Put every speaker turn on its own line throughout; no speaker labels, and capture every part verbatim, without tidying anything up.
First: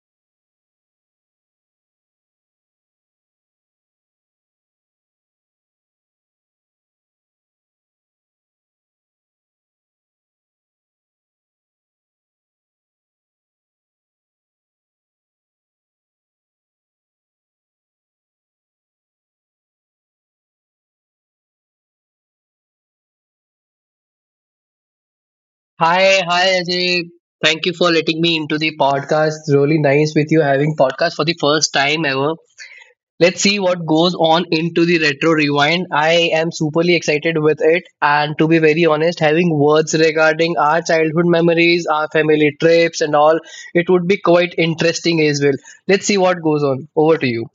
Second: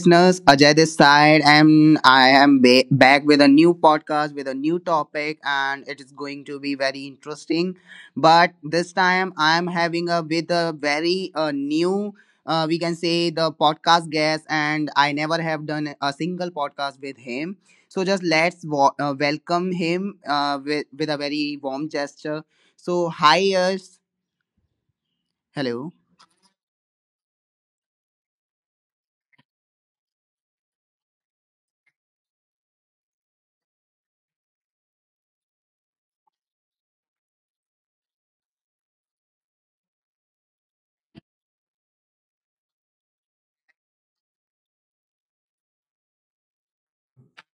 listeners, Ajay this side, and I am ba- back with a new podcast with a new topic, and it is going to be very interesting. But this time, I am having a with a very uh, new, uh, we can say the podcast guest, and I never have done a single podcast with him. So, just let's wa- uh, welcome him uh, with with a very warm gesture. So, hi, Yash. Hello.
Hi, hi Ajay. Thank you for letting me into the podcast. Really nice with you having podcast for the first time ever. Let's see what goes on into the retro rewind. I am superly excited with it and to be very honest, having words regarding our childhood memories, our family trips and all, it would be quite interesting as well. Let's see what goes on. Over to you.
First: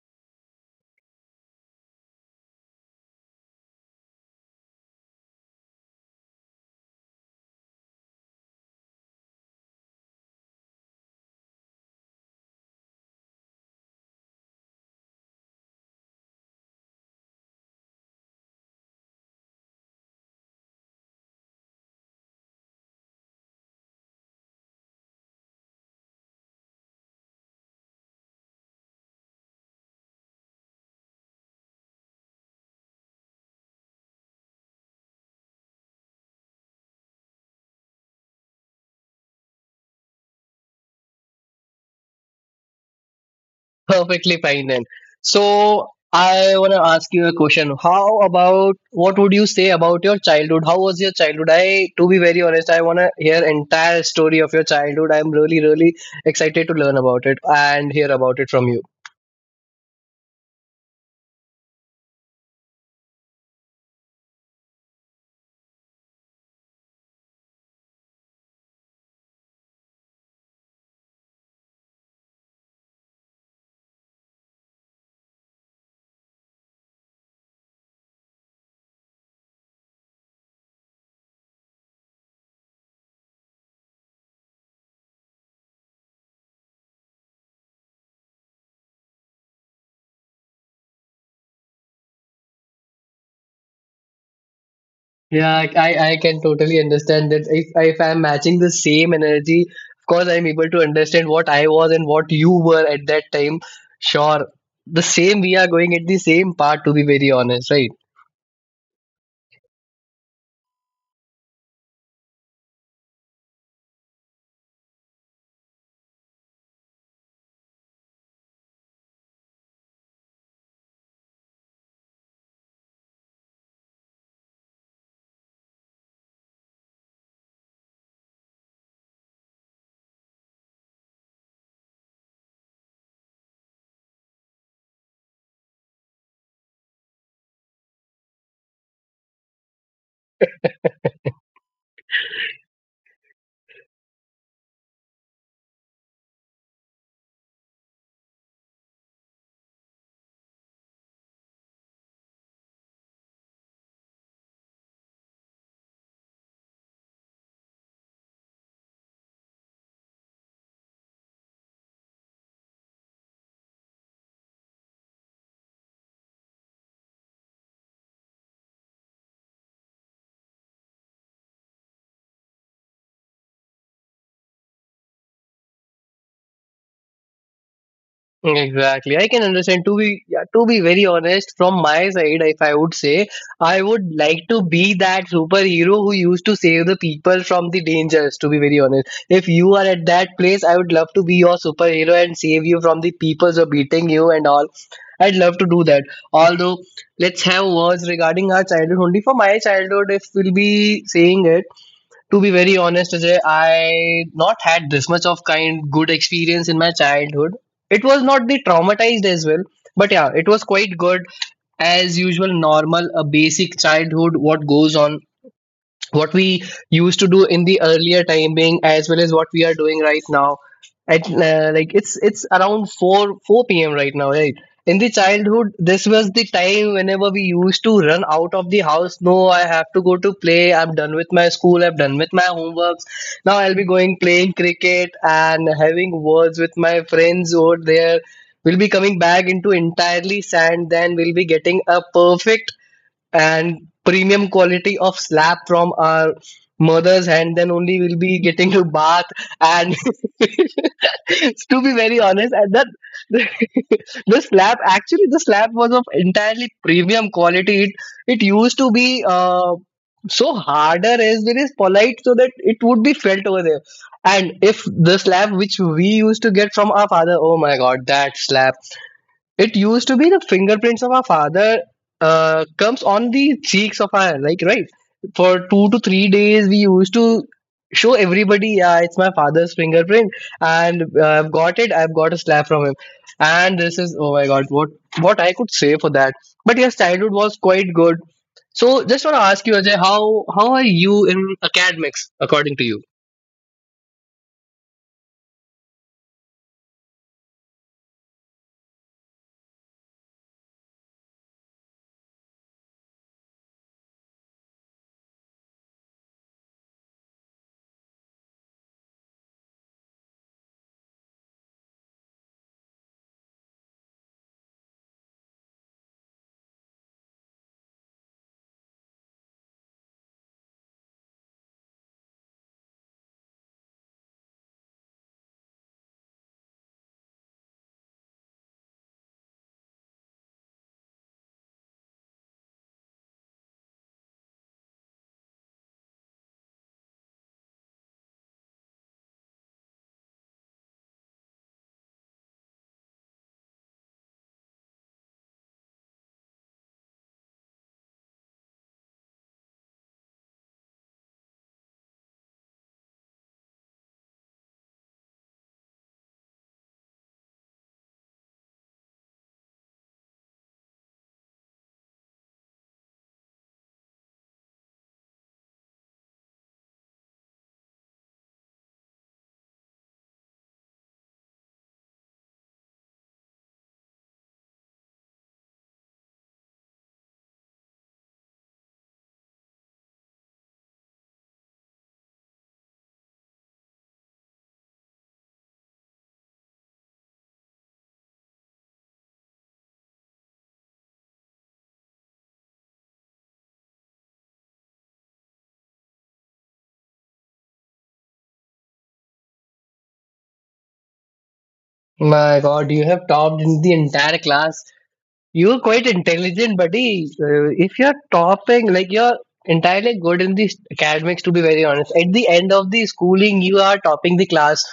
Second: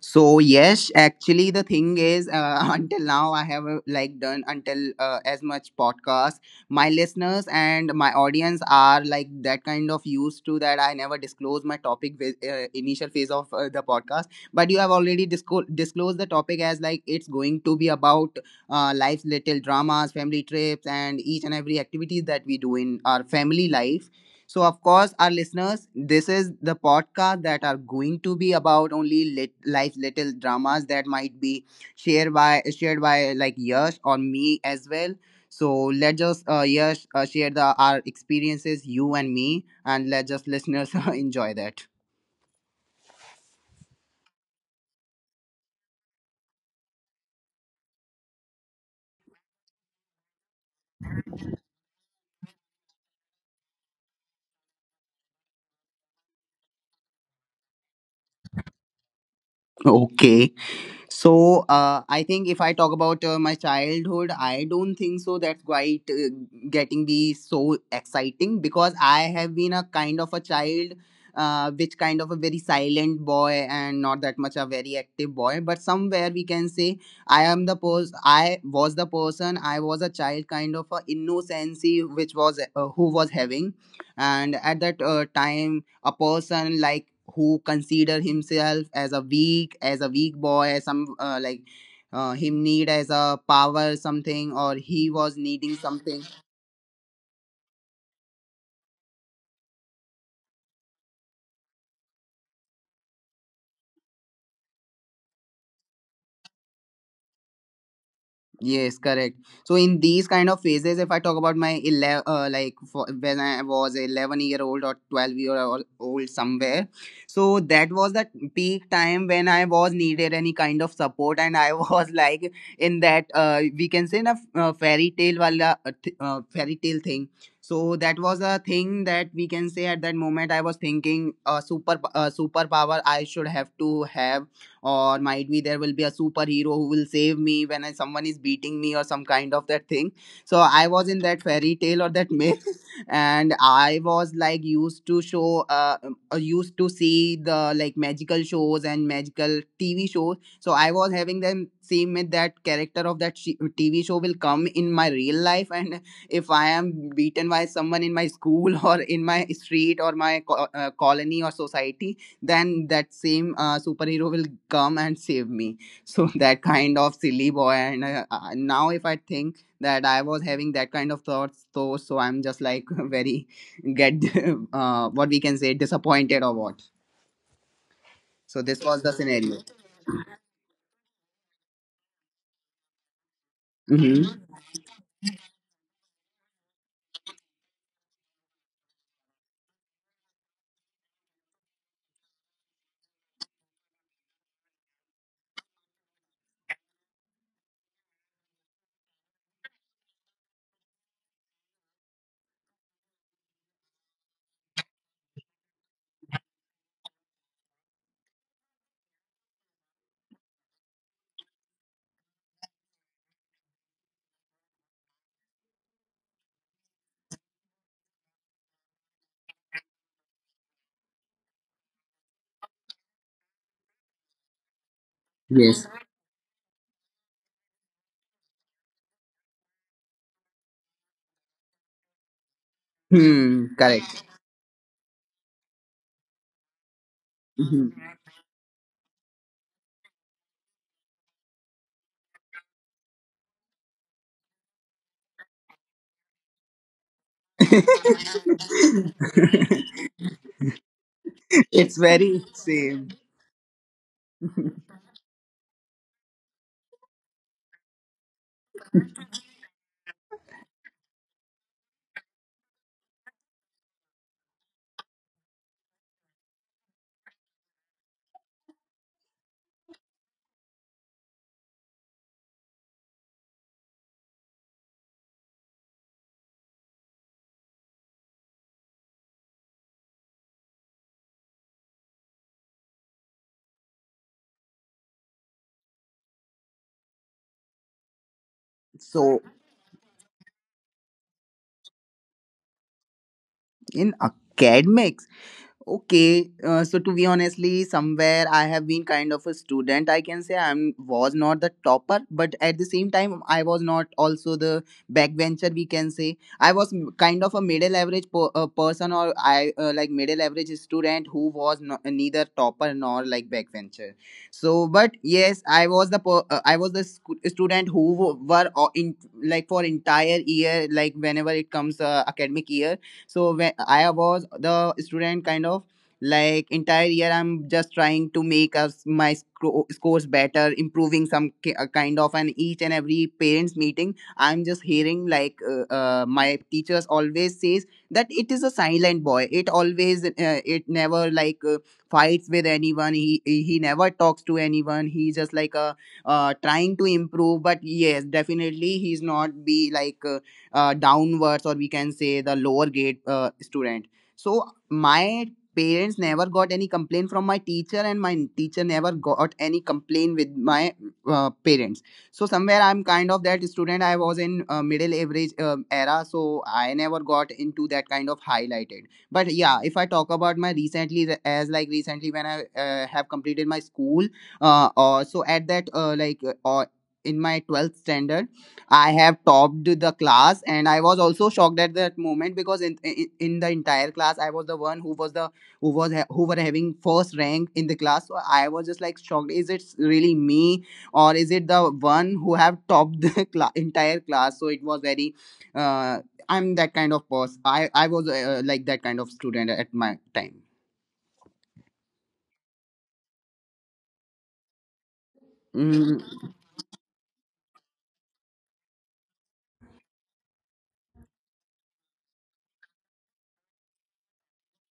so yes, actually, the thing is uh, until now I have uh, like done until uh, as much podcast. My listeners and my audience are like that kind of used to that I never disclose my topic with uh, initial phase of uh, the podcast, but you have already disco- disclosed the topic as like it's going to be about uh, life's little dramas, family trips, and each and every activities that we do in our family life. So, of course, our listeners, this is the podcast that are going to be about only lit, life little dramas that might be shared by shared by like Yash or me as well. So let us uh, Yash uh, share the our experiences, you and me, and let just listeners enjoy that.
Perfectly fine then. So I want to ask you a question. How about what would you say about your childhood? How was your childhood? I, to be very honest, I want to hear entire story of your childhood. I'm really, really excited to learn about it and hear about it from you.
Okay. So uh, I think if I talk about uh, my childhood, I don't think so. That's quite uh, getting be so exciting because I have been a kind of a child, uh, which kind of a very silent boy and not that much a very active boy. But somewhere we can say I am the pers- I was the person. I was a child, kind of a innocency, which was uh, who was having, and at that uh, time a person like who consider himself as a weak as a weak boy as some uh, like uh, him need as a power something, or he was
Yeah, I,
needing
I I
something.
can totally understand that. If, if I'm matching the same energy, of course, I'm able to understand what I was and what you were at that time. Sure, the same, we are going at the same part, to be very honest, right?
Yes, correct. So in these kind of phases, if I talk about my eleven, uh, like for, when I was eleven year old or twelve year ol- old somewhere, so that was the peak time when I was needed any kind of support, and I was like in that uh, we can say in a uh, fairy tale wala uh, th- uh, fairy tale thing. So that was a thing that we can say at that moment I was thinking uh, super uh, superpower I should have to have, or might be there will be a superhero who will save me when I, someone is beating me or some kind of that thing. So I was in that fairy tale or that myth and I was like used to show uh, um, uh, used to see the like magical shows and magical TV shows. So I was having the same myth that character of that sh- TV show will come in my real life, and if I am beaten by someone in my school or in my street or my co- uh, colony or society, then that same uh, superhero will come and save me. So that kind of silly boy, and uh, uh, now if I think that I was having that kind of thoughts, so so I'm just like very get uh, what we can say disappointed, or what? So this was the
Exactly. I can
scenario.
understand to be yeah, to be very honest from my side, if I would say I would
Hmm.
like to be that superhero who used to save the people from the dangers, to be very honest. If you are at that place, I would love to be your superhero and save you from the people who are beating you and all. I'd love to do that. Although, let's have words regarding our childhood. Only for my childhood, if we'll be saying it, to be very honest, Ajay, I not had this much of kind good experience in my childhood. It was not the traumatized as well, but yeah, it was quite good as usual, normal, a basic childhood. What goes on, what we used to do in the earlier timing as well as what we are doing right now, at uh, like it's it's around four four p.m right now, right. In the childhood,
Yes.
this was the time whenever we used to run out of the house. No, I have to go to play, I'm done with my school, I'm done with my homeworks. Now
Hmm,
I'll be going
correct.
playing cricket and having words with my friends over
Mhm.
there. We'll be coming back into entirely sand, then we'll be getting a perfect and premium quality of slab from our mother's hand, then only we'll be getting to bath. And to be
It's
very
very
honest, and that
same.
the slab, actually the slab was of entirely premium quality. it it used to be uh, so harder as well as polite, so that it would be felt over there. And if the slab which we used to get from our father, oh my god, that slab, it used to be the fingerprints of our father, uh, comes on the cheeks of our, like, right. For two to three days we used to show everybody, yeah, it's my father's fingerprint, and uh, I've got it, I've got a slap from him, and this is, oh my god, what what I could say for that. But yes, childhood was quite good. So just want to
So
ask you, Ajay, how how are you in academics according to you?
in academics, okay, uh, so to be honestly, somewhere I have been kind of a student. I can say I am was not the topper, but at the same time, I was not also the backbencher. We can say I was m- kind of a middle average per, uh, person, or I uh, like middle average student who was no, uh, neither topper nor like backbencher. So, but yes, I was the per, uh, I was the sc- student who w- were o- in like for entire year, like whenever it comes uh, academic year. So when I was the student kind of like entire year, I'm just trying to make us my scro- scores better, improving some ki- uh, kind of, and each and every parents meeting I'm just hearing like uh, uh, my teachers always says that it is a silent boy. It always uh, it never like uh, fights with anyone. He he he never talks to anyone. He's just like a uh, trying to improve, but yes, definitely he's not be like uh, uh, downwards, or we can say the lower grade uh, student. So my parents never got any complaint from my teacher, and my teacher never got any complaint with my uh, parents. So somewhere I'm kind of that student. I was in uh, middle average um era, so I never got into that kind of highlighted. But yeah, if I talk about my recently, as like recently when I uh, have completed my school, uh, or so at that uh, like uh, or in my twelfth standard, I have topped the class, and I was also shocked at that moment because in, in in the entire class, I was the one who was the who was ha- who were having first rank in the class. So I was just like shocked. Is it really me, or is it the one who have topped the cla- entire class? So it was very. Uh, I'm that kind of person. I I was uh, like that kind of student at my time.
My god, you have topped in the entire class. You're quite
Mm.
intelligent, buddy. Uh, if you're topping, like, you're entirely good in the academics, to be very honest. At the end of the schooling, you are topping the class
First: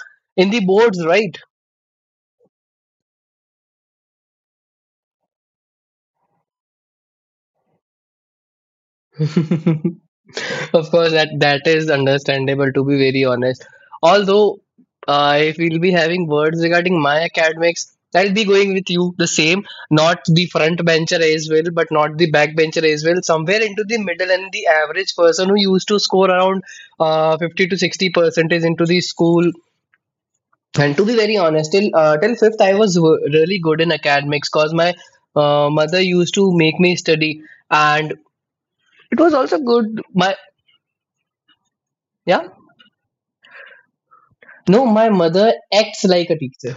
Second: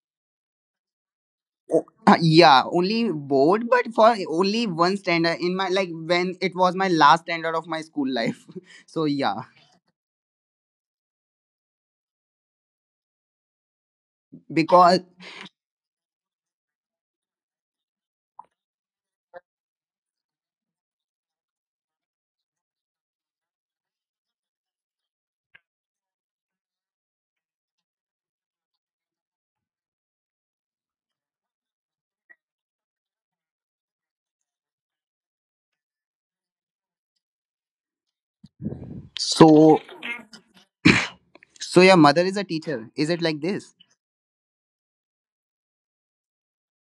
in the boards, right?
Uh, yeah, only board, but for only one standard in my like when it was my last standard of my school life. So yeah,
Of course, that that is understandable, to be very honest. Although,
because
uh, if we'll be having words regarding my academics, I'll be going with you the same. Not the front bencher as well, but not the back bencher as well. Somewhere into the middle, and the average person who used to score around uh, fifty to sixty percentage into the school. And to be very honest, till uh, till fifth, I was w- really good in academics because my uh, mother used to make me study, and it was also
so
good. My.
so your mother is a
Yeah.
teacher. Is it like this?
No, my mother acts like a teacher.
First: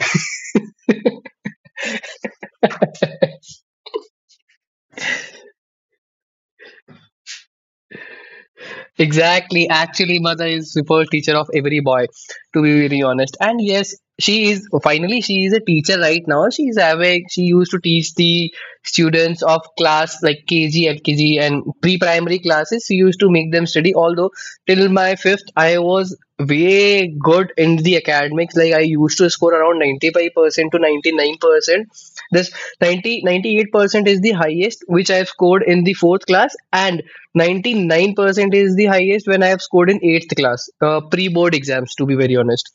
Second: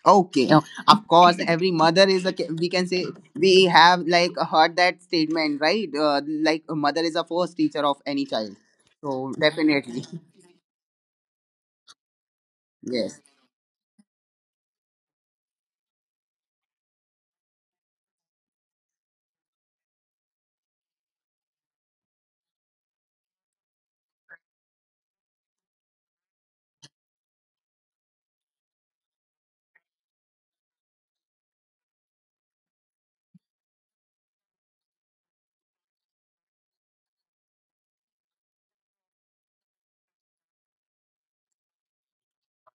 Okay, uh, of course, every mother is a. ca- We can say we have like heard that statement, right? Uh, like a mother is a first teacher of any child. So
Exactly.
definitely
Actually, mother is super teacher of every boy, to be very
yes.
honest. And yes, she is finally, she is a teacher right now. She is having she used to teach the students of class like K G, L K G, and pre-primary classes. She used to make them study. Although, till my fifth, I was way good in the academics. Like, I used to score around ninety-five percent to ninety-nine percent. This ninety ninety-eight percent is the highest which I have scored in the fourth class, and ninety-nine percent is the highest when I have scored in eighth class uh, pre board exams, to be very honest.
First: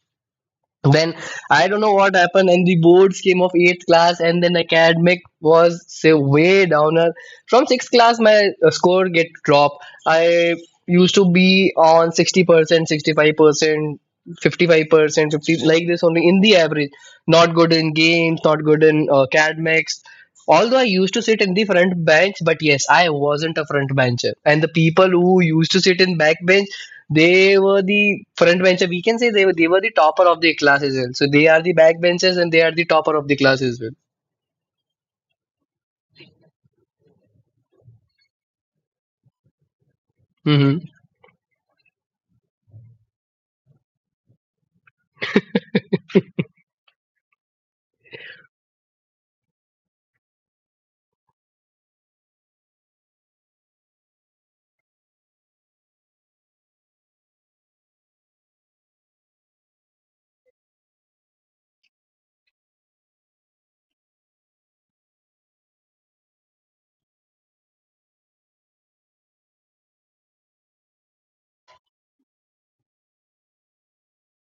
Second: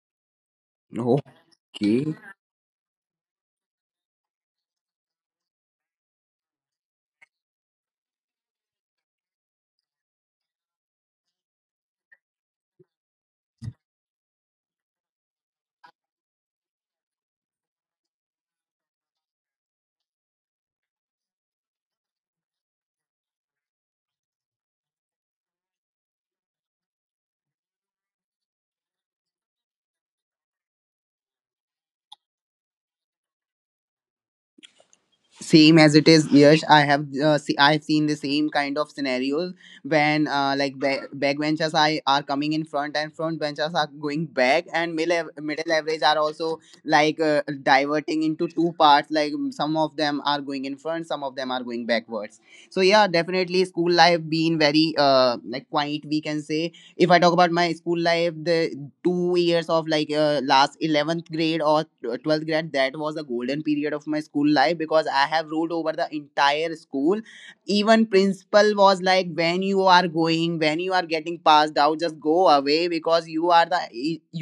Then I don't know what
Okay.
happened, and the boards came of eighth class, and then academic was say way downer. From sixth class, my uh, score get drop. I used to be on sixty percent, sixty five percent, fifty five percent, fifty, like this only in the average. Not good in games, not good in uh, academics. Although I used to sit in the front bench, but yes, I wasn't a front bencher. And the people who used to sit in back bench, they were the front bencher. We can say they were they were the topper of their class as well. So they are the backbenchers, and they are the topper of the class as well.
Same as it is. Yes, I have uh, see, I've seen the same kind of scenarios when uh, like ba- backbenchers are are coming in front, and front benchers are going back, and middle, middle average are also like uh, diverting into two parts, like some of them are going in front, some of them are going backwards. So yeah, definitely school life being very uh, like quiet, we can say. If I talk about my school life, the two years of like uh, last eleventh grade or twelfth grade, that was a golden period of my school life because I have ruled over the entire school. Even principal was like, when you are going, when you are getting passed out, just go away because you are the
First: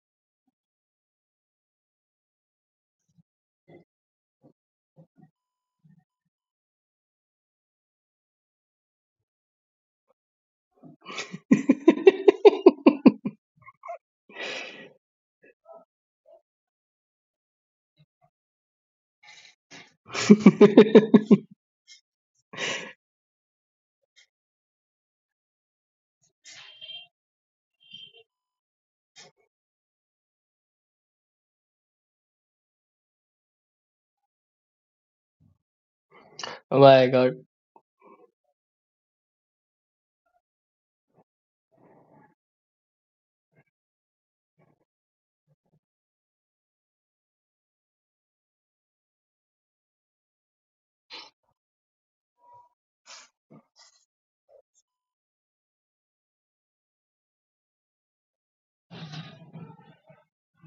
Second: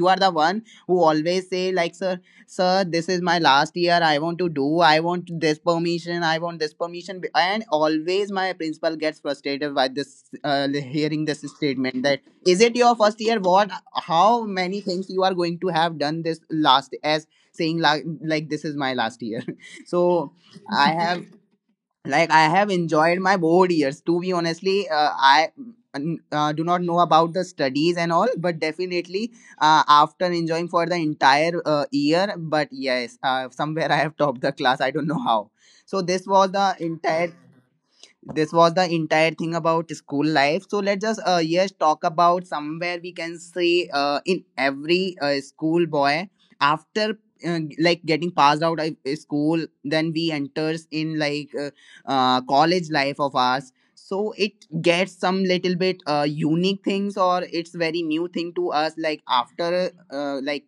you are the one who always say like, sir, sir, this is my last year, I want to do, I want this permission, I want this permission. And always my principal gets frustrated by this uh, hearing this statement that, is it your first year? What, how many things you are going to have done? This last, as saying like, like this is my last year. So I
Mm-hmm.
have like I have enjoyed my board years, to be honestly, uh, I n- uh, do not know about the studies and all, but definitely uh, after enjoying for the entire uh, year, but yes, uh, somewhere I have topped the class, I don't know how. So this was the
Oh my
entire,
God.
this was the entire thing about school life. So let's just uh, yes, talk about, somewhere we can say uh, in every uh, school boy, after uh, like getting passed out of uh, school, then we enters in like uh, uh, college life of ours. So it gets some little bit uh, unique things, or it's very new thing to us, like after uh, like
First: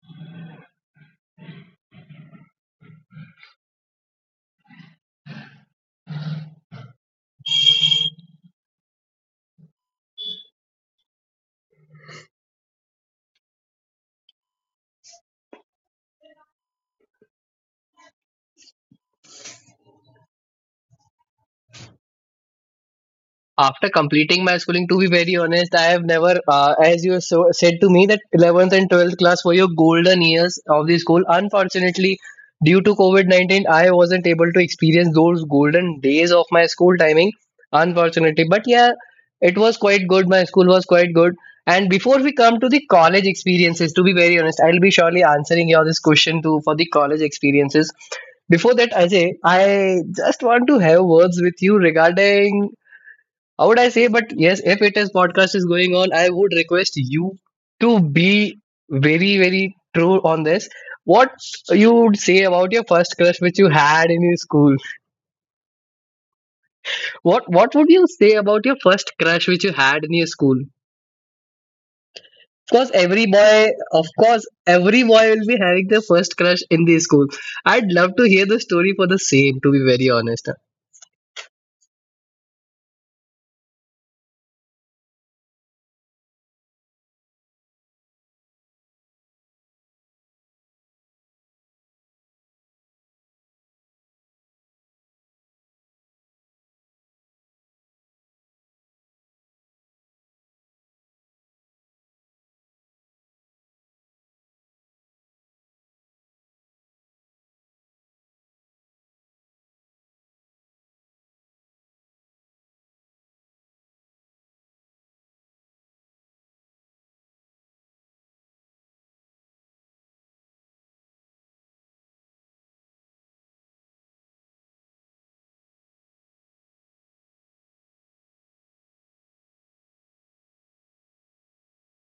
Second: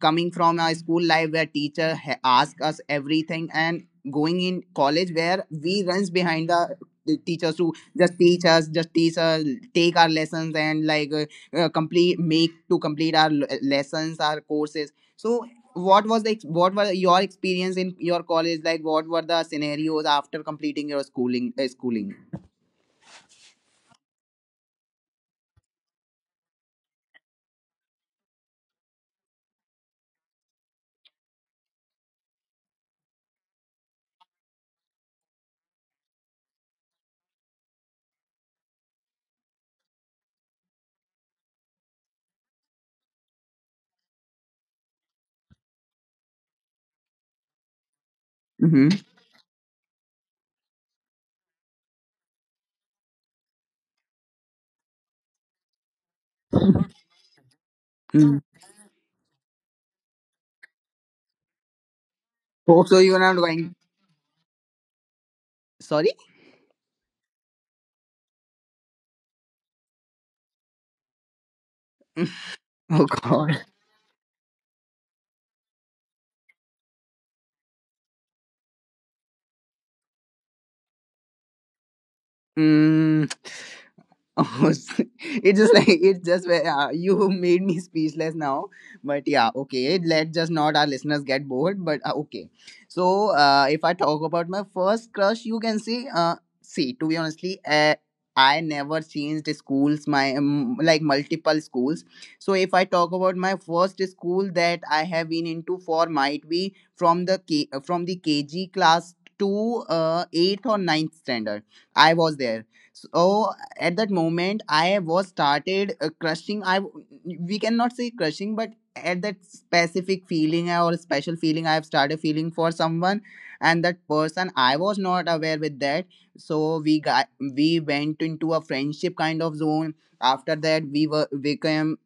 coming from a school life where teacher ha- ask us everything, and going in college where we runs behind the the teachers to just teach us, just teach us, take our lessons, and like uh, uh, complete make to complete our l- lessons, our courses. So what was the ex- what were your experience in your college, like what were the scenarios after completing your schooling, uh, schooling
After completing my schooling, to be very honest, I have never, uh, as you so said to me, that eleventh and twelfth class were your golden years of the school. Unfortunately, due to COVID nineteen, I wasn't able to experience those golden days of my school timing, unfortunately. But yeah, it was quite good, my school was quite good. And before we come to the college experiences, to be very honest, I'll be surely answering your this question too for the college experiences. Before
mm-hmm.
that, Ajay, I just want to have words with you regarding, how would I say? But yes, if it is podcast is going on, I would request you to
Mm.
be very, very true on this. What you would say about your
Hope so
first
you're not
crush which you
going.
had in your school?
Sorry.
What What would you say about your first crush which you had in your school? Of course,
Oh
every
god.
boy, of course, every boy will be having their first crush in the school. I'd love to hear the story for the same. To be very honest,
Mm. Almost it just like it just where, uh, you made me speechless now. But yeah, okay, let just not our listeners get bored, but uh, okay. So uh, if I talk about my first crush, you can see, uh, see to be honestly, uh, I never changed schools, my um, like multiple schools. So if I talk about my first school that I have been into for, might be, from the K- from the kg class to uh, eighth or ninth standard, I was there. So at that moment, I was started, uh, crushing, I we cannot say crushing, but at that specific feeling or special feeling, I have started feeling for someone. And that person, I was not aware with that. So we got we went into a friendship kind of zone. After that, we were became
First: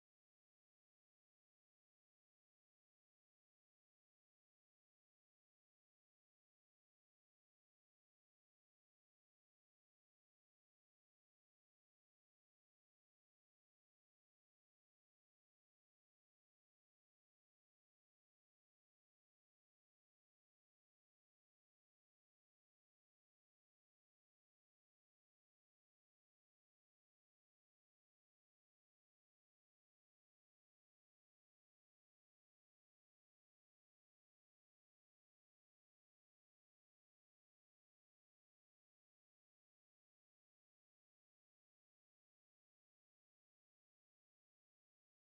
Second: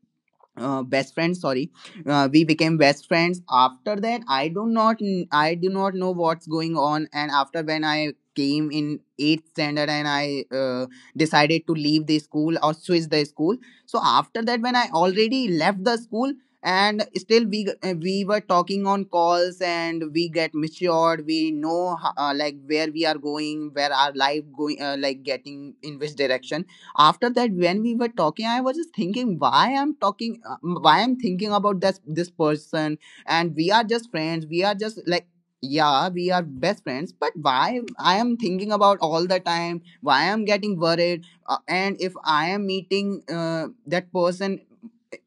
uh, best friends. Sorry, uh, we became best friends. After that, i do not I do not know what's going on. And after, when I came in eighth standard, and I, uh, decided to leave the school or switch the school. So after that, when I already left the school, and still we g- uh, we were talking on calls, and we get matured, we know, ho- uh, like where we are going, where our life going, uh, like getting in which direction. After that, when we were talking, I was just thinking, why I'm talking, uh, why I'm thinking about this this person. And we are just friends, we are just like, yeah, we are best friends, but why I am thinking about all the time, why I'm getting worried, uh, and if I am meeting, uh, that person.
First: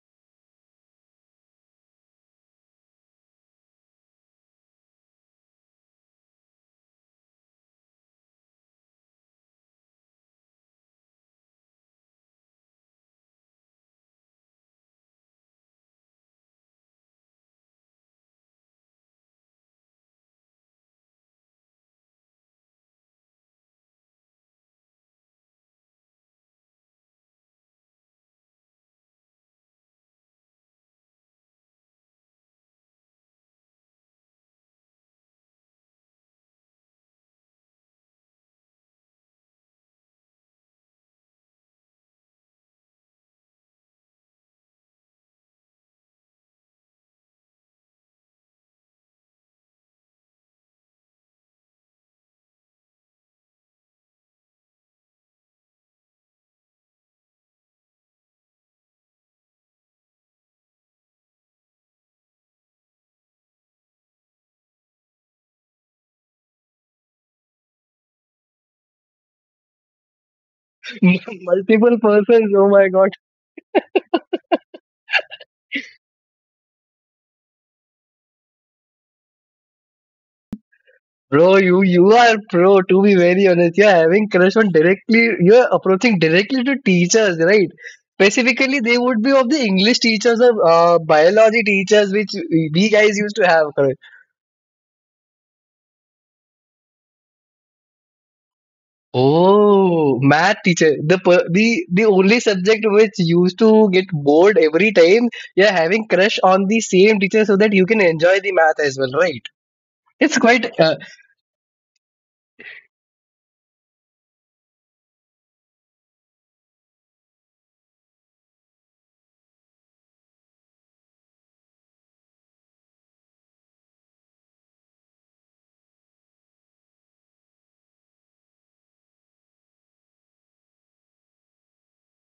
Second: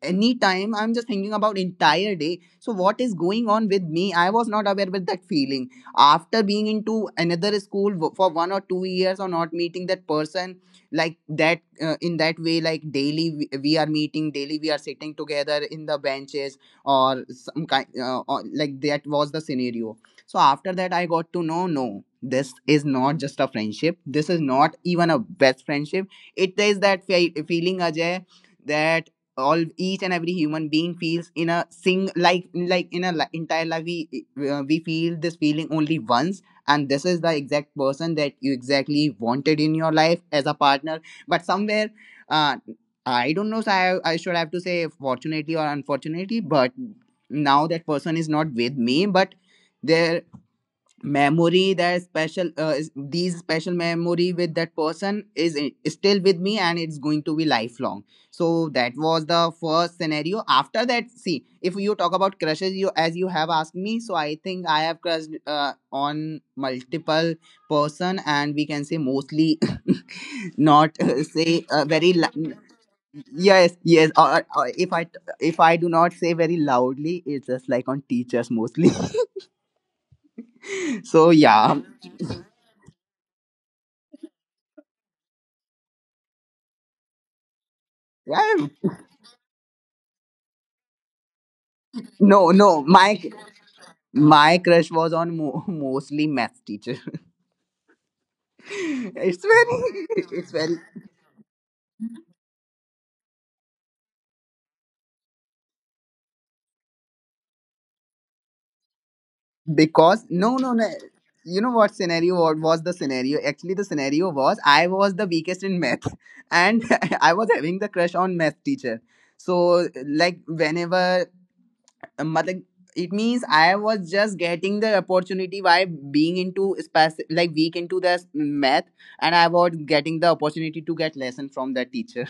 Anytime I'm just thinking about entire day. So what is going on with me? I was not aware with that feeling. After being into another school, w- for one or two years, or not meeting that person like that, uh, in that way, like daily we, we are meeting, daily we are sitting together in the benches, or some kind, uh, or, like that was the scenario. So after that, I got to know, no, this is not just a friendship, this is not even a best friendship. It is that fe- feeling, Ajay. That all each and every human being feels in a sing like like in a li- entire life, we uh, we feel this feeling only once. And this is the exact person that you exactly wanted in your life as a partner. But somewhere, uh, I don't know, so I, I should have to say, fortunately or unfortunately, but now that person is not with me. But there memory, that special, uh, is- these special memory with that person is i- still with me, and it's going to be lifelong. So that was the first scenario. After that, see, if you talk about crushes, you, as you have asked me, so I think I have crushed, uh, on multiple person, and we can say mostly. Not, uh, say, uh,
multiple
very
persons.
lou-.
Oh my god.
Yes, yes, or, or if i if i do not say very loudly, it's just like on teachers mostly. So
Bro,
yeah.
you you are pro. To be very honest, you are having crush on directly. You are approaching directly to teachers, right?
Yeah.
Specifically, they would be of the English teachers or uh, biology teachers, which
No, no,
we guys
my
used to have. Correct?
my crush was on mo- mostly math teacher. it's
Oh,
very, it's
math
very
teacher, the per- the the only subject which used to get bored every time. You are having crush on the same teacher so that you can enjoy the math as well, right?
because
It's
no, no,
quite
no.
uh,
You know what scenario? What was the scenario? Actually, the scenario was, I was the weakest in math, and I was having the crush on math teacher. So, like whenever, mother, it means I was just getting the opportunity by being into spec- like weak into the math, and I was getting the opportunity to get lesson from the teacher.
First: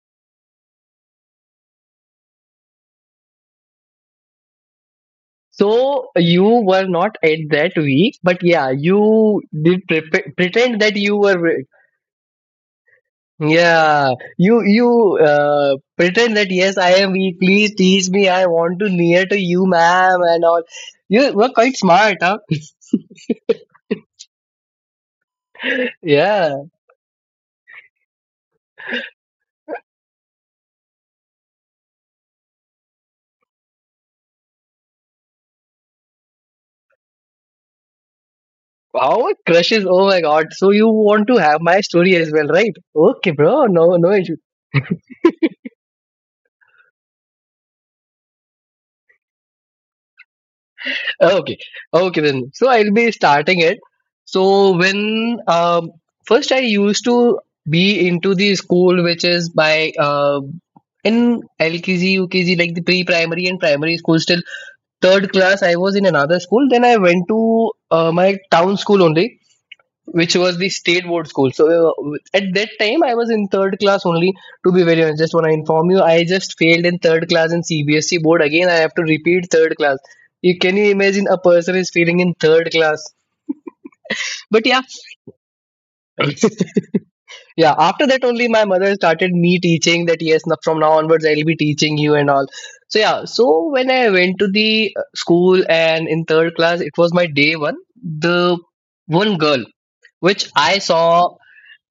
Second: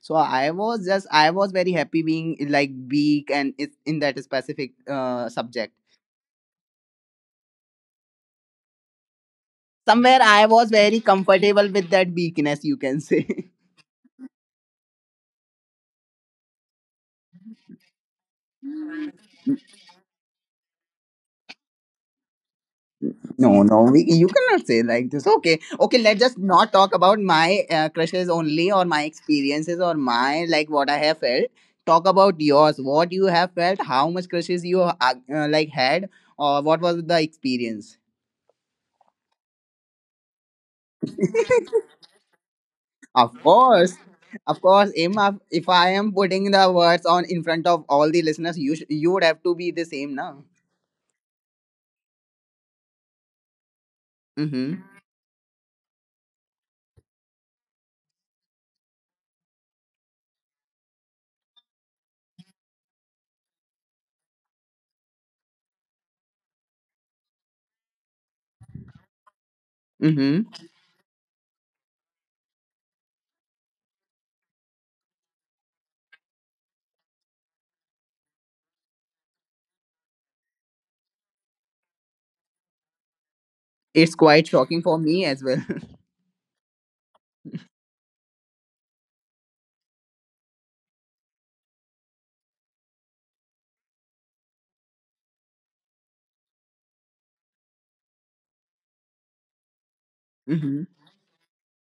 So I was just I was very happy being like weak and is- in that specific, uh, subject.
So you were not at that week, but yeah, you did
Somewhere
pre-
I was
pretend that
very
you were weak.
comfortable with that weakness, you can say.
Yeah, you you uh, pretend that yes, I am weak. Please teach me. I want to near to you, ma'am, and all. You were quite smart, huh?
No, no, we, you cannot say like this. Okay, okay. Let's just
Yeah.
not talk about my, uh, crushes only, or my experiences, or my like what I have felt. Talk about yours. What you have felt, how much crushes you, uh, uh, like had, or what was the experience?
Wow, crushes. Oh my God. So you want to have my story as well, right? Okay,
Of
bro. No,
course,
no issue.
of course. Im, If if I am putting the words on in front of all the listeners, you sh- you would have to be the same now.
Okay, okay then. So I'll be starting it. So
Mm-hmm.
when um, first I used to be into the school, which is by uh, in L K G, like the pre-primary and primary school. Still third class, I was in another school. Then I went to uh, my town school only, which
Mm-hmm.
was the state board school. So uh, at that time, I was in third class only. To be very honest, just want to inform you, I just failed in third class in C B S E board. Again, I have to repeat third class. You can you imagine a person is failing in third class?
It's quite
But yeah,
shocking for me as well.
yeah. After that only, my mother started me teaching that yes, now- from now onwards, I'll be teaching you and all. So yeah. So when I went to the uh, school, and in third class, it was my day one. The one girl which I
Mm-hmm.
saw,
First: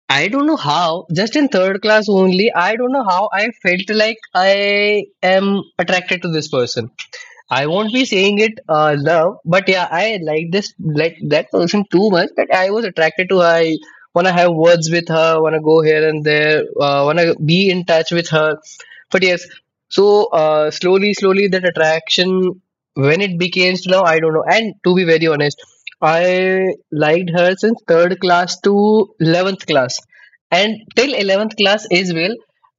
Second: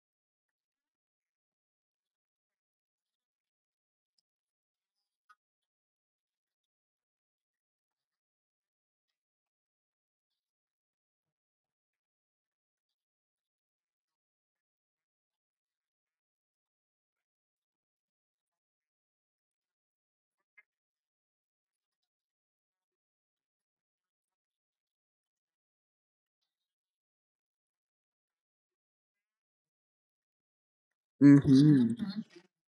I don't know how, just in third class only, I don't know how I felt like I am attracted to this person. I won't be saying it uh, love, but yeah, I like this, like that person too much that I was attracted to her. I wanna have words with her, wanna go here and there, uh, wanna be in touch with her. But yes, so uh, slowly, slowly, that attraction, when it became love, I don't know. And to be very honest, I liked her since third class to eleventh class, and till eleventh class
Mm-hmm.
as well.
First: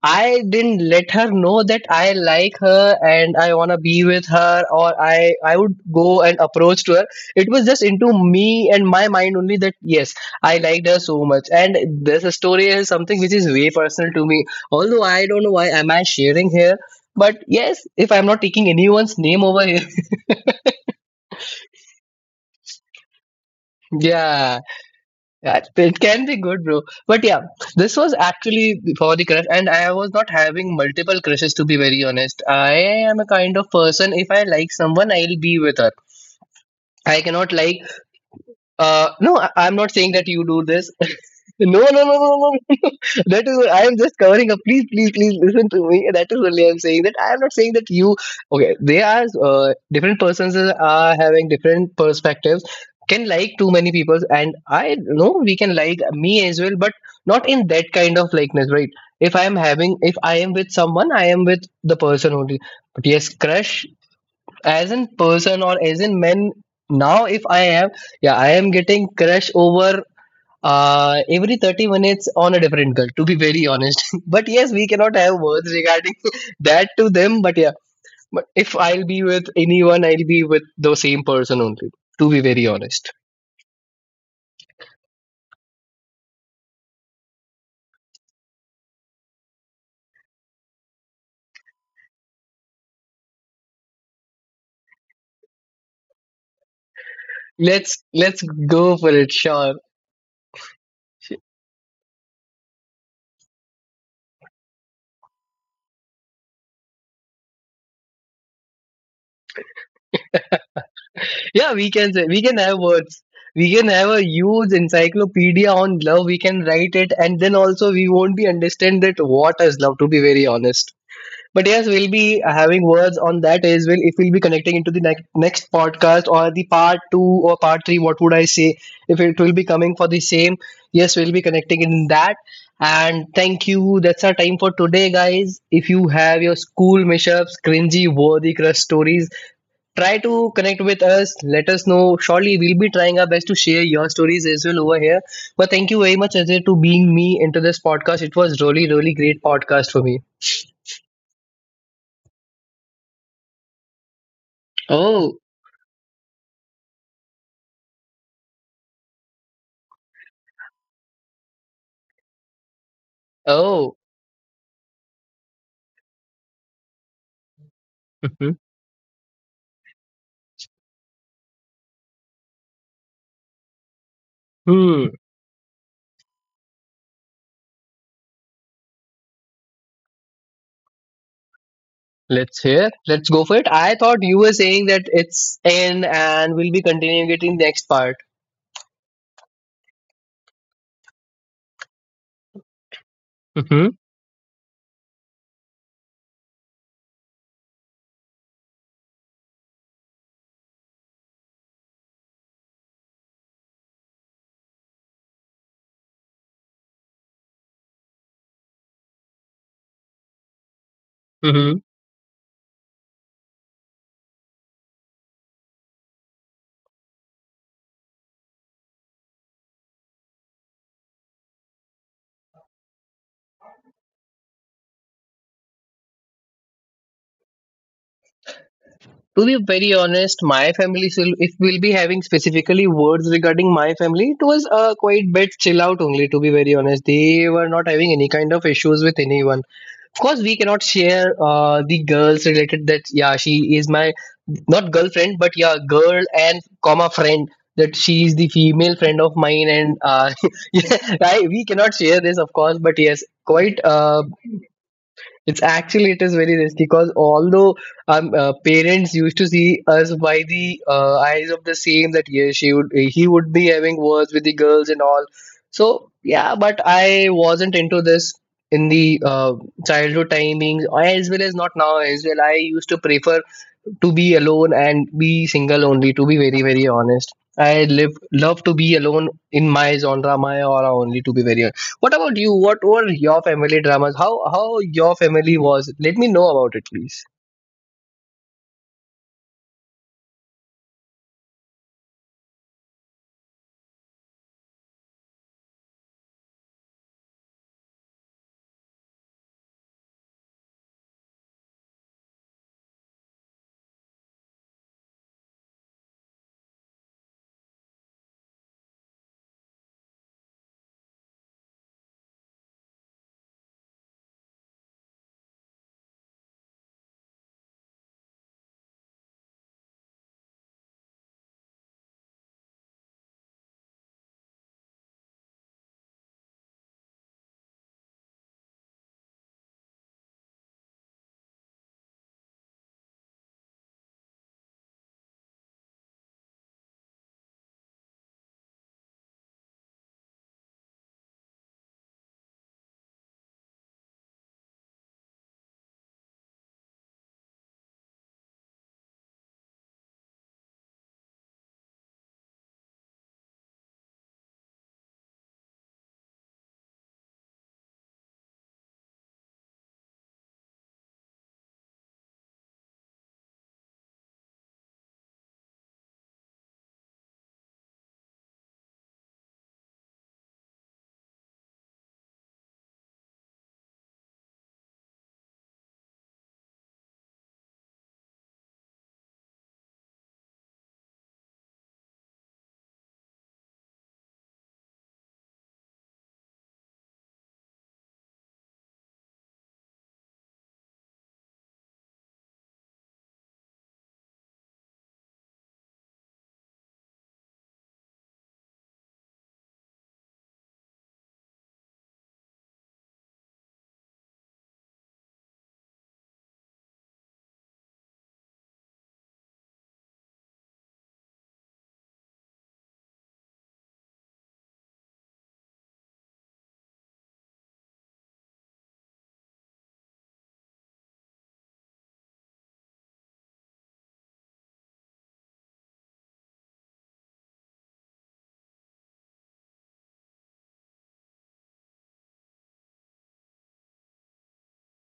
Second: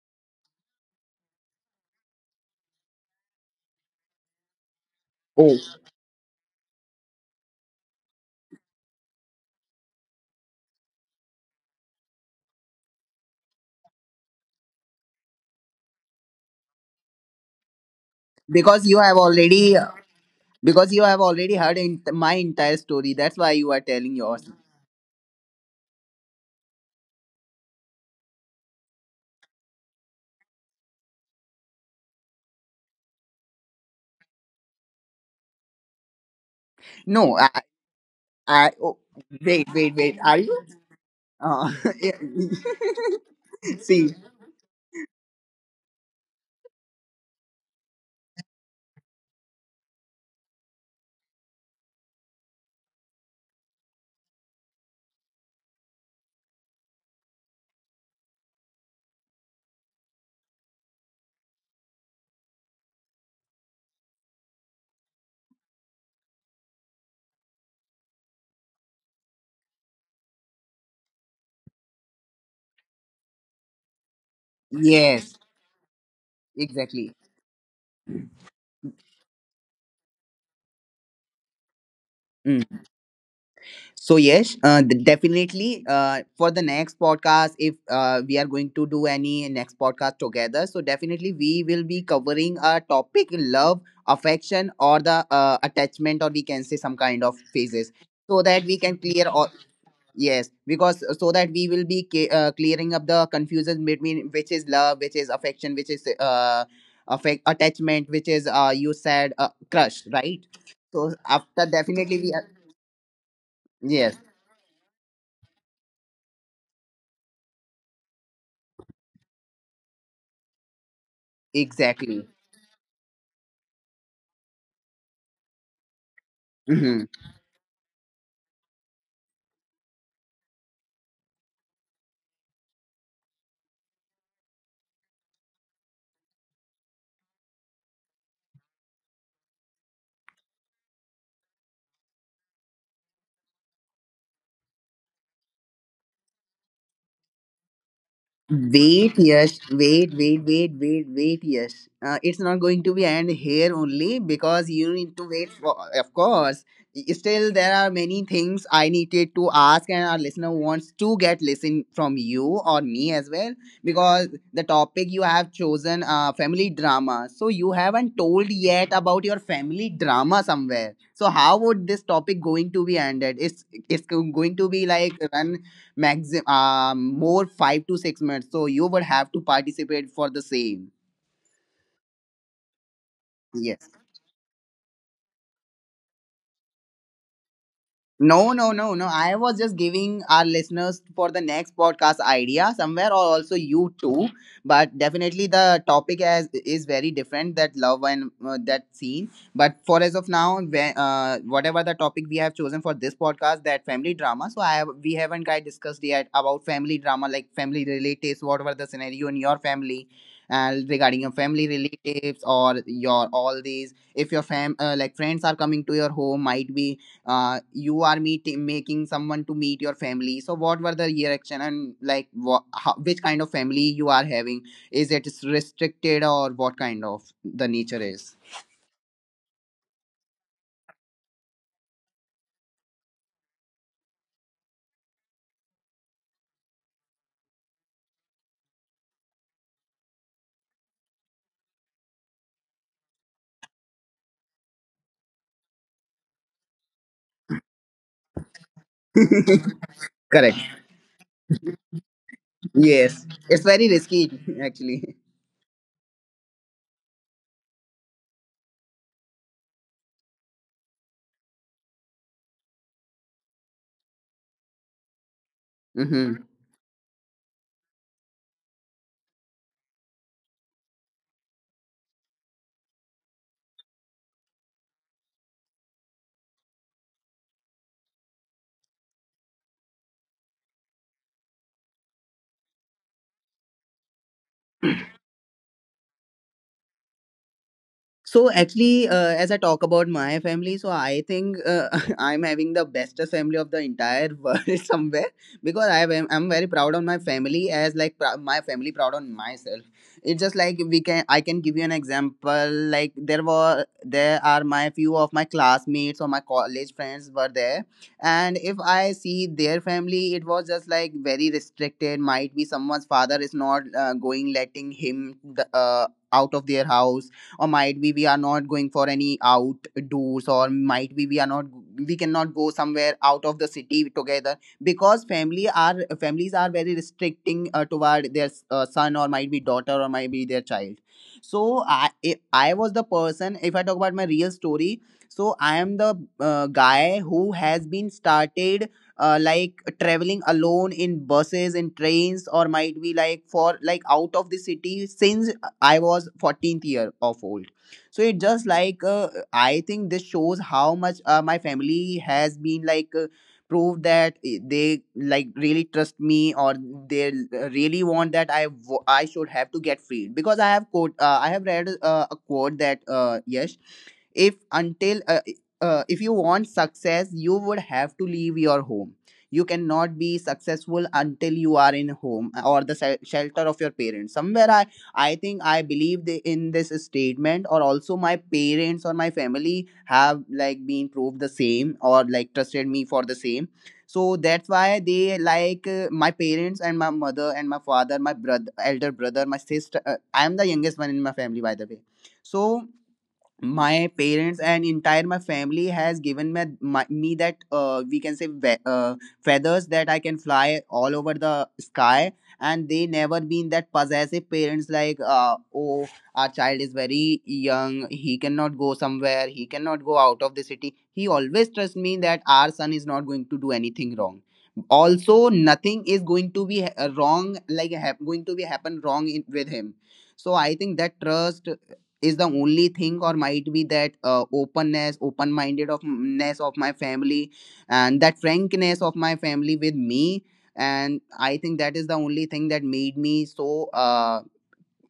I didn't let her know that I like her and I wanna be with her, or I I would
Oh,
go and approach to her. It was just into me and my mind only that yes, I liked her so much. And this story is something which is way personal to me. Although I don't know why am I sharing here. But yes, if I'm not taking
because you
anyone's
have
name over
already
here.
because you have already heard in my entire story. That's why you are telling yours.
Yeah. Yeah, it can be good, bro. But yeah, this was actually for the crush, and I was not having multiple crushes to be very honest. I am a kind of person. If I like someone, I'll be with her. I
No, I,
cannot like.
I oh,
Uh, no, I-
wait,
I'm not
wait,
saying
wait.
that
Are
you
you?
do this.
Uh,
No, no, no,
yeah.
no, no. That is, I am
See,
just covering up. Please, please, please listen to me. That is only I am saying that I am not saying that you. Okay, they are uh, different persons are having different perspectives. Can like too many people, and I know we can like me as well, but not in that kind of likeness, right? If I am having, if I am with someone, I am with the person only. But yes, crush as in person or as in men. Now, if I am, yeah, I am getting crush over uh every thirty minutes on a different girl to be very honest. But yes, we cannot
yes,
have words regarding that to
exactly.
them. But yeah, but if I'll be with anyone, I'll be with the same person only, to be very
Mm.
honest.
So yes, uh, d- definitely. Uh, for the next podcast, if uh, we are going to do any next podcast together, so definitely we will be covering a topic: love, affection, or the, uh, attachment, or we can say some kind of phases,
let's
so
let's
that we can
go for
clear
it,
all.
sure.
Yes, because, uh, so that we will be ca- uh, clearing up the confusion between which is love, which is affection, which is, uh, affect attachment, which is, uh, you said, uh, crush, right? So after,
Yeah, we can
definitely
say,
we are,
we can have words. We can have
yes,
a huge encyclopedia on love. We can write it and then also we won't be understand that what is love, to be very honest. But yes, we'll be
exactly.
uh, having words on that as well. If we'll be connecting into the ne- next podcast or the part
Mm-hmm.
two or part three, what would I say? If it will be coming for the same, yes, we'll be connecting in that. And thank you. That's our time for today, guys. If you have your school mishaps, cringy, worthy crush stories, try to connect with us. Let us know. Surely we'll be trying our best to share your stories as well over here. But thank you very much, Ajay, to being me into this podcast. It was really,
Wait,
really great
yes,
podcast for
wait,
me.
wait, wait, wait, wait, yes. Uh, it's not going to be end here only, because you need to
Oh,
wait for, of course. Still, there are many things I needed to ask, and our listener wants to get listen from you or me as well,
oh.
because the topic you have chosen, uh, family drama. So you haven't told
Mhm.
yet about your family drama somewhere. So how would this topic going to be ended? It's it's going to be
Hmm.
like run maximum, um, more five to six minutes, so you would have to participate for the same.
Let's hear. Let's go for it.
Yes.
I thought you were saying that it's in and we'll be continuing it in the next part.
No, no, no, no. I was just giving our listeners for the next podcast idea somewhere, or also
Mm-hmm.
you too. But definitely the topic as is very different, that love and, uh, that scene. But for as of now, whe- uh, whatever the topic we have chosen for this podcast, that family drama. So I have, we haven't quite discussed yet about family drama, like family relatives, whatever the scenario in your family? And regarding your family
Mm-hmm.
relatives or your all these, if your fam uh, like friends are coming to your home, might be, uh, you are meeting making someone to meet your family, so what were the reaction, and like what, how, which kind of family you are having? Is it restricted, or what kind of the nature is?
To be very honest, my family, so if we'll be having specifically words regarding my family, it was a quite bit chill out only, to be very honest. They were not having any kind of issues with anyone. Of course we cannot share uh, the girls related that yeah she is my not girlfriend but yeah girl and comma friend, that she is the female friend of mine. And uh,
Correct.
yeah, I, we cannot share this of course, but yes,
Yes, it's
quite
very risky.
uh,
Actually.
it's actually, it is very risky because although um, uh, parents used to see us by the uh, eyes of the same that yeah she would he would be having words with the girls and all. So
Mhm.
yeah, but I wasn't into this in the uh, childhood timings as well as not now as well. I used to prefer to be alone and be single only. To be very very honest, I live love to be alone in my genre, my aura only. To be very, what about you? What were your family dramas? How how your family was? Let me know about it, please.
So actually, uh, as I talk about my family, so I think, uh, I'm having the best family of the entire world somewhere, because I am I'm very proud on my family as like prou- my family proud on myself. It's just like we can I can give you an example. Like there were there are my few of my classmates or my college friends were there, and if I see their family, it was just like very restricted. Might be someone's father is not, uh, going letting him the, uh, out of their house, or might be we are not going for any outdoors, or might be we are not we cannot go somewhere out of the city together, because family are families are very restricting, uh, toward their, uh, son, or might be daughter, or might be their child. So I if I was the person, if I talk about my real story, so I am the, uh, guy who has been started, uh, like traveling alone in buses, in trains, or might be like, for like, out of the city since I was fourteenth year of old. So it just like, uh, I think this shows how much, uh, my family has been like, uh, proved that i- they like really trust me, or they, uh, really want that I w- I should have to get freed, because I have quote, uh, I have read, uh, a quote that, uh, yes, if until uh, uh, if you want success, you would have to leave your home. You cannot be successful until you are in home, uh, or the se- shelter of your parents somewhere. i I think I believe the- in this statement, or also my parents or my family have like been proved the same, or like trusted me for the same. So that's why they like, uh, my parents and my mother and my father, my brother, elder brother, my sister. Uh, I am the youngest one in my family, by the way. So my parents and entire my family has given me my, me that, uh, we can say, ve- uh, feathers that I can fly all over the sky, and they never been that possessive parents like, uh, oh, our child is very young, he cannot go somewhere, he cannot go out of the city. He always trusts me that our son is not going to do anything wrong, also nothing is going to be ha- wrong like hap- going to be happen wrong in, with him. So I think that trust is the only thing, or might be that, uh, openness, open mindedness of my family, and that frankness of my family with me. And I think that is the only thing that made me so, uh,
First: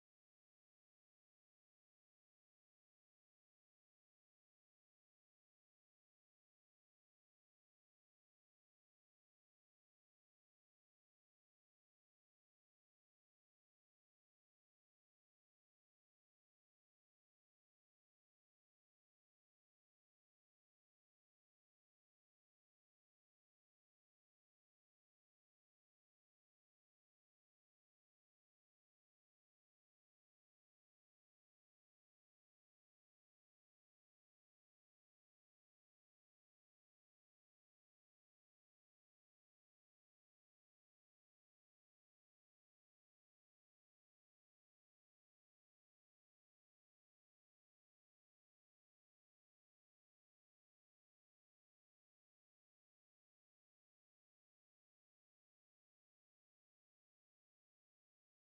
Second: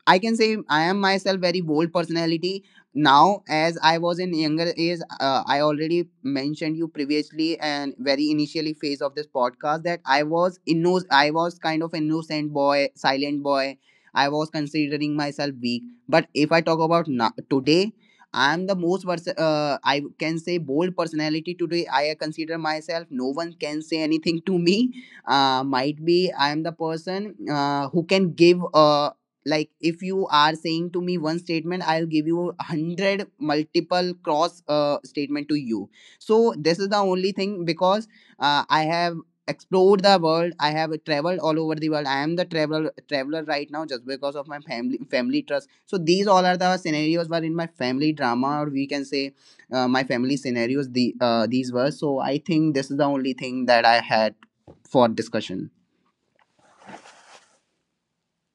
I can say I am myself very bold personality now, as I was in younger age. Uh, I already mentioned you previously and very initially phase of this podcast that I was inno- I was kind of innocent boy, silent boy. I was considering myself weak. But if I talk about now, today, I am the most vers- uh, I can say bold personality today. I consider myself. No one can say anything to me. Uh, might be I am the person uh, who can give a, like if you are saying to me one statement, I'll give you a hundred multiple cross uh, statement to you. So this is the only thing because uh, I have explored the world. I have traveled all over the world. I am the traveler traveler right now just because of my family family trust. So these all are the scenarios were in my family drama, or we can say uh, my family scenarios, the uh, these were. So I think this is the only thing that I had for discussion.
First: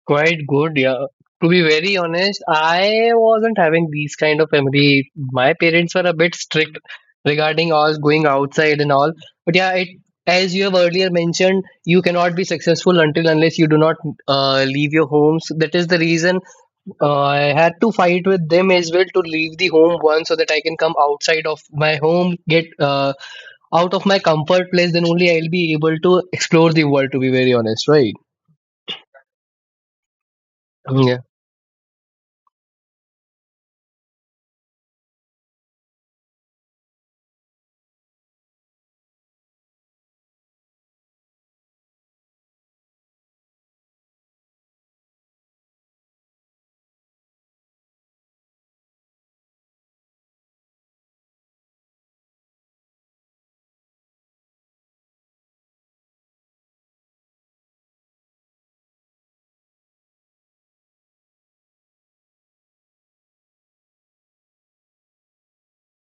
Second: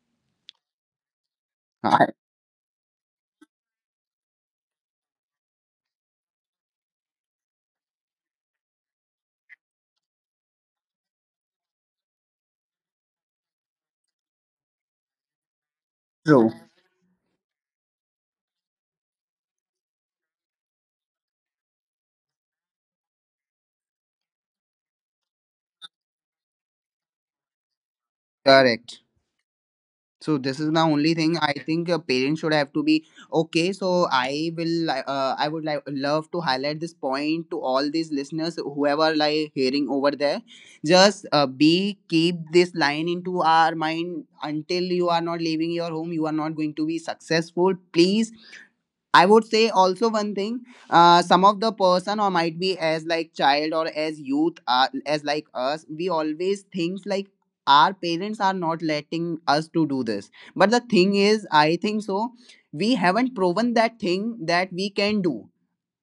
Quite good, yeah. To be very
Uh,
honest, I wasn't having these kind of family. My parents were a bit strict regarding all going outside and all. But yeah, it, as you have earlier mentioned, you cannot be successful until unless you do not uh, leave your homes. That is the reason
True.
uh, I had to fight with them as well to leave the home once so that I can come outside of my home, get uh, out of my comfort place, then only I'll be able to explore the world, to be very honest, right?
Correct. So this is the only
Yeah.
thing I think uh, parents should have to be okay. So I will, li- uh, I would like love to highlight this point to all these listeners, whoever like hearing over there. Just uh, be keep this line into our mind. Until you are not leaving your home, you are not going to be successful. Please, I would say also one thing. Uh, some of the person or might be as like child or as youth, uh, as like us, we always think like our parents are not letting us to do this. But the thing is, I think so, we haven't proven that thing that we can do.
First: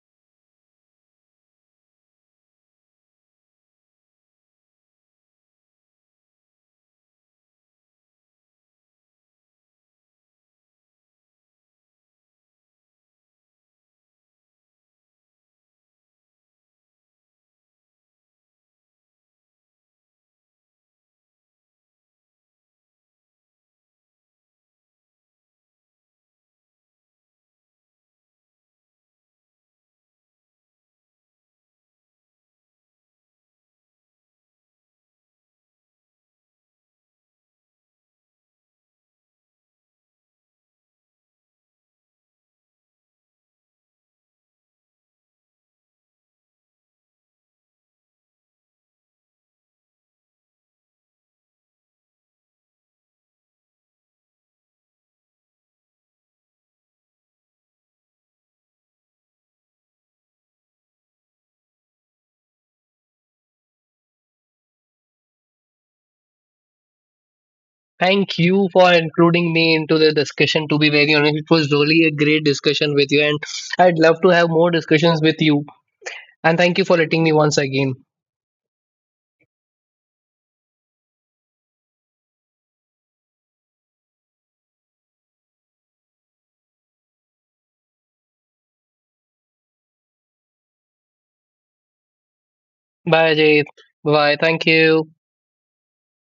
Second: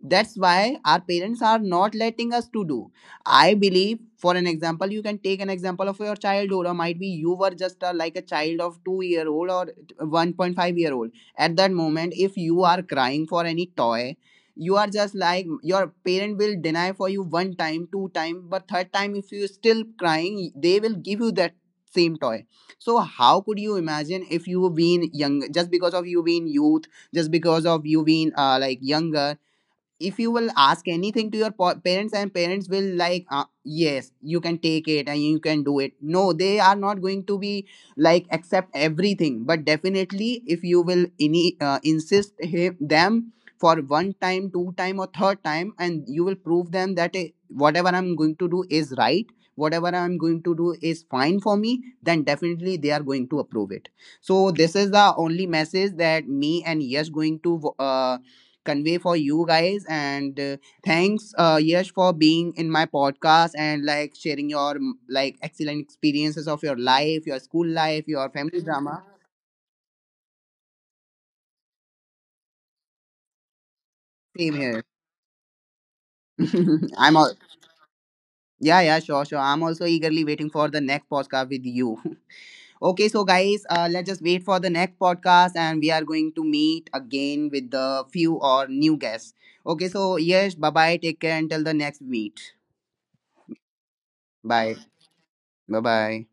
That's why our parents are not letting us to do. I believe, for an example, you can take an example of your childhood, or might be you were just a, like a child of two year old or one point five year old. At that moment, if you are crying for any toy, you are just like, your parent will deny for you one time, two time, but third time, if you still crying, they will give you that same toy. So how could you imagine? If you been young, just because of you being youth, just because of you being uh, like younger, if you will ask anything to your po- parents, and parents will like uh, yes you can take it and you can do it, no, they are not going to be like accept everything. But definitely, if you will ini uh, insist him, them, for one time, two time, or third time, and you will prove them that eh, whatever I'm going to do is right, whatever I'm going to do is fine for me, then definitely they are going to approve it. So this is the only message that me and yes going to uh, convey for you guys. And uh, thanks uh, Yash for being in my podcast and like sharing your mm, like excellent experiences of your life, your school life, your
Thank
family
you for
drama.
including me into the discussion, to be very honest. It was really a great discussion with you, and I'd love to have
Same
more
here.
discussions with you. And thank you for
I'm
letting me
all,
once again.
yeah, yeah, sure, sure. I'm also eagerly waiting for the next podcast with you. Okay, so guys, uh, let's just wait for the next podcast and we are going to meet again with the few or new guests. Okay, so yes, bye bye. Take care until the next meet.
Bye, Ajay. Bye. Thank
Bye.
you.
Bye bye.